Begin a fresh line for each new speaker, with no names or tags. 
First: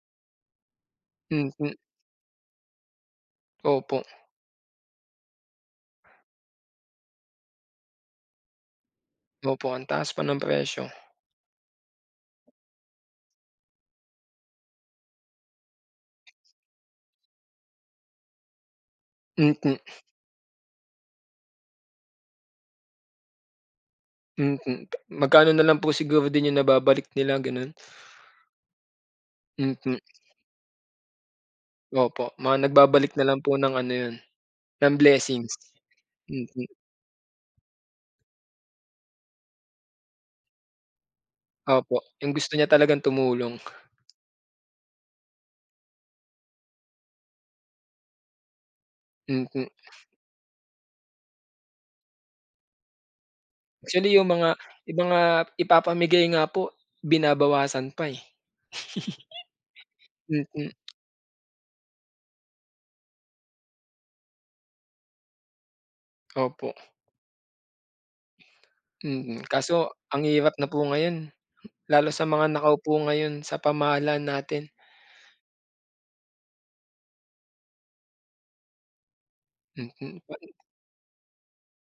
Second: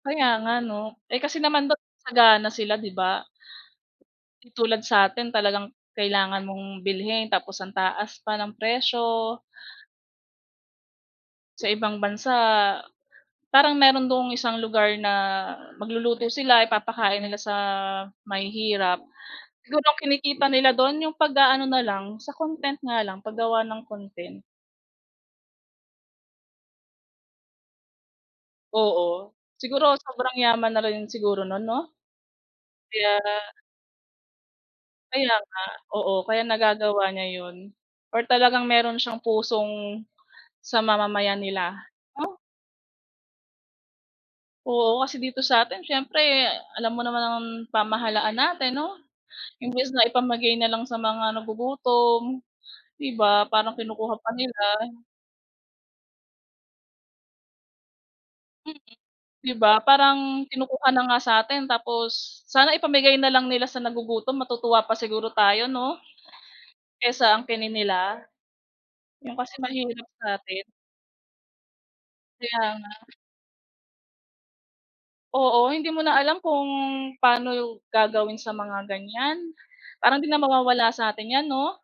Kaya nga, 'no? Eh, kasi naman
Mhm.
ba't sagana sila, di ba?
Opo.
Di tulad sa'tin talagang kailangan mong bilhin tapos ang taas pa ng presyo.
Opo, ang taas pa ng presyo.
Sa ibang bansa, parang meron dun isang lugar na magluluto sila, ipapakain nila sa mahihirap,
Mm.
siguro kinikita nila dun yung pag-aano nalang, sa content nga lang, paggawa ng content.
Mm, pa magkano nalang po siguro din yung nababalik nila gano'n.
Oo. Siguro
Mm.
sobrang yaman na rin siguro nun, 'no?
Opo, mga nagbabalik nalang po
Kaya
ng ano yun, ng
Kaya
blessings.
nga. Oo, kaya
Mm.
nagagawa niya 'yon or talagang meron siyang pusong sa mamamayan nila,
Opo, yung
oh.
gusto niya talagang tumulong.
Oo, kasi dito sa'tin siyempre alam mo naman ang pamahalaan natin, 'no?
Mm.
Imbes na ipamigay nalang sa mga nagugutom, di ba, parang
Actually,
kinukuha
yung
pa
mga
nila.
yung mga ipapamigay nga po, binabawasan pa eh.
Mm. 'Di ba, parang
Mm.
kinukuha na nga sa atin tapos, sana ipamigay nalang nila sa nagugutom, matutuwa pa siguro tayo, 'no,
Opo.
kaysa angkinin nila. Yun
Mm,
kasi
kaso
mahirap
ang hirap
sa'tin.
na po ngayon. Lalo sa mga
Kaya
nakaupo
nga.
ngayon sa pamahalaan natin.
Oo, hindi mo na alam kung paano yung gagawin sa mga ganiyan,
Mm.
parang 'di na
Bai
mawawala sa atin 'yan, 'no?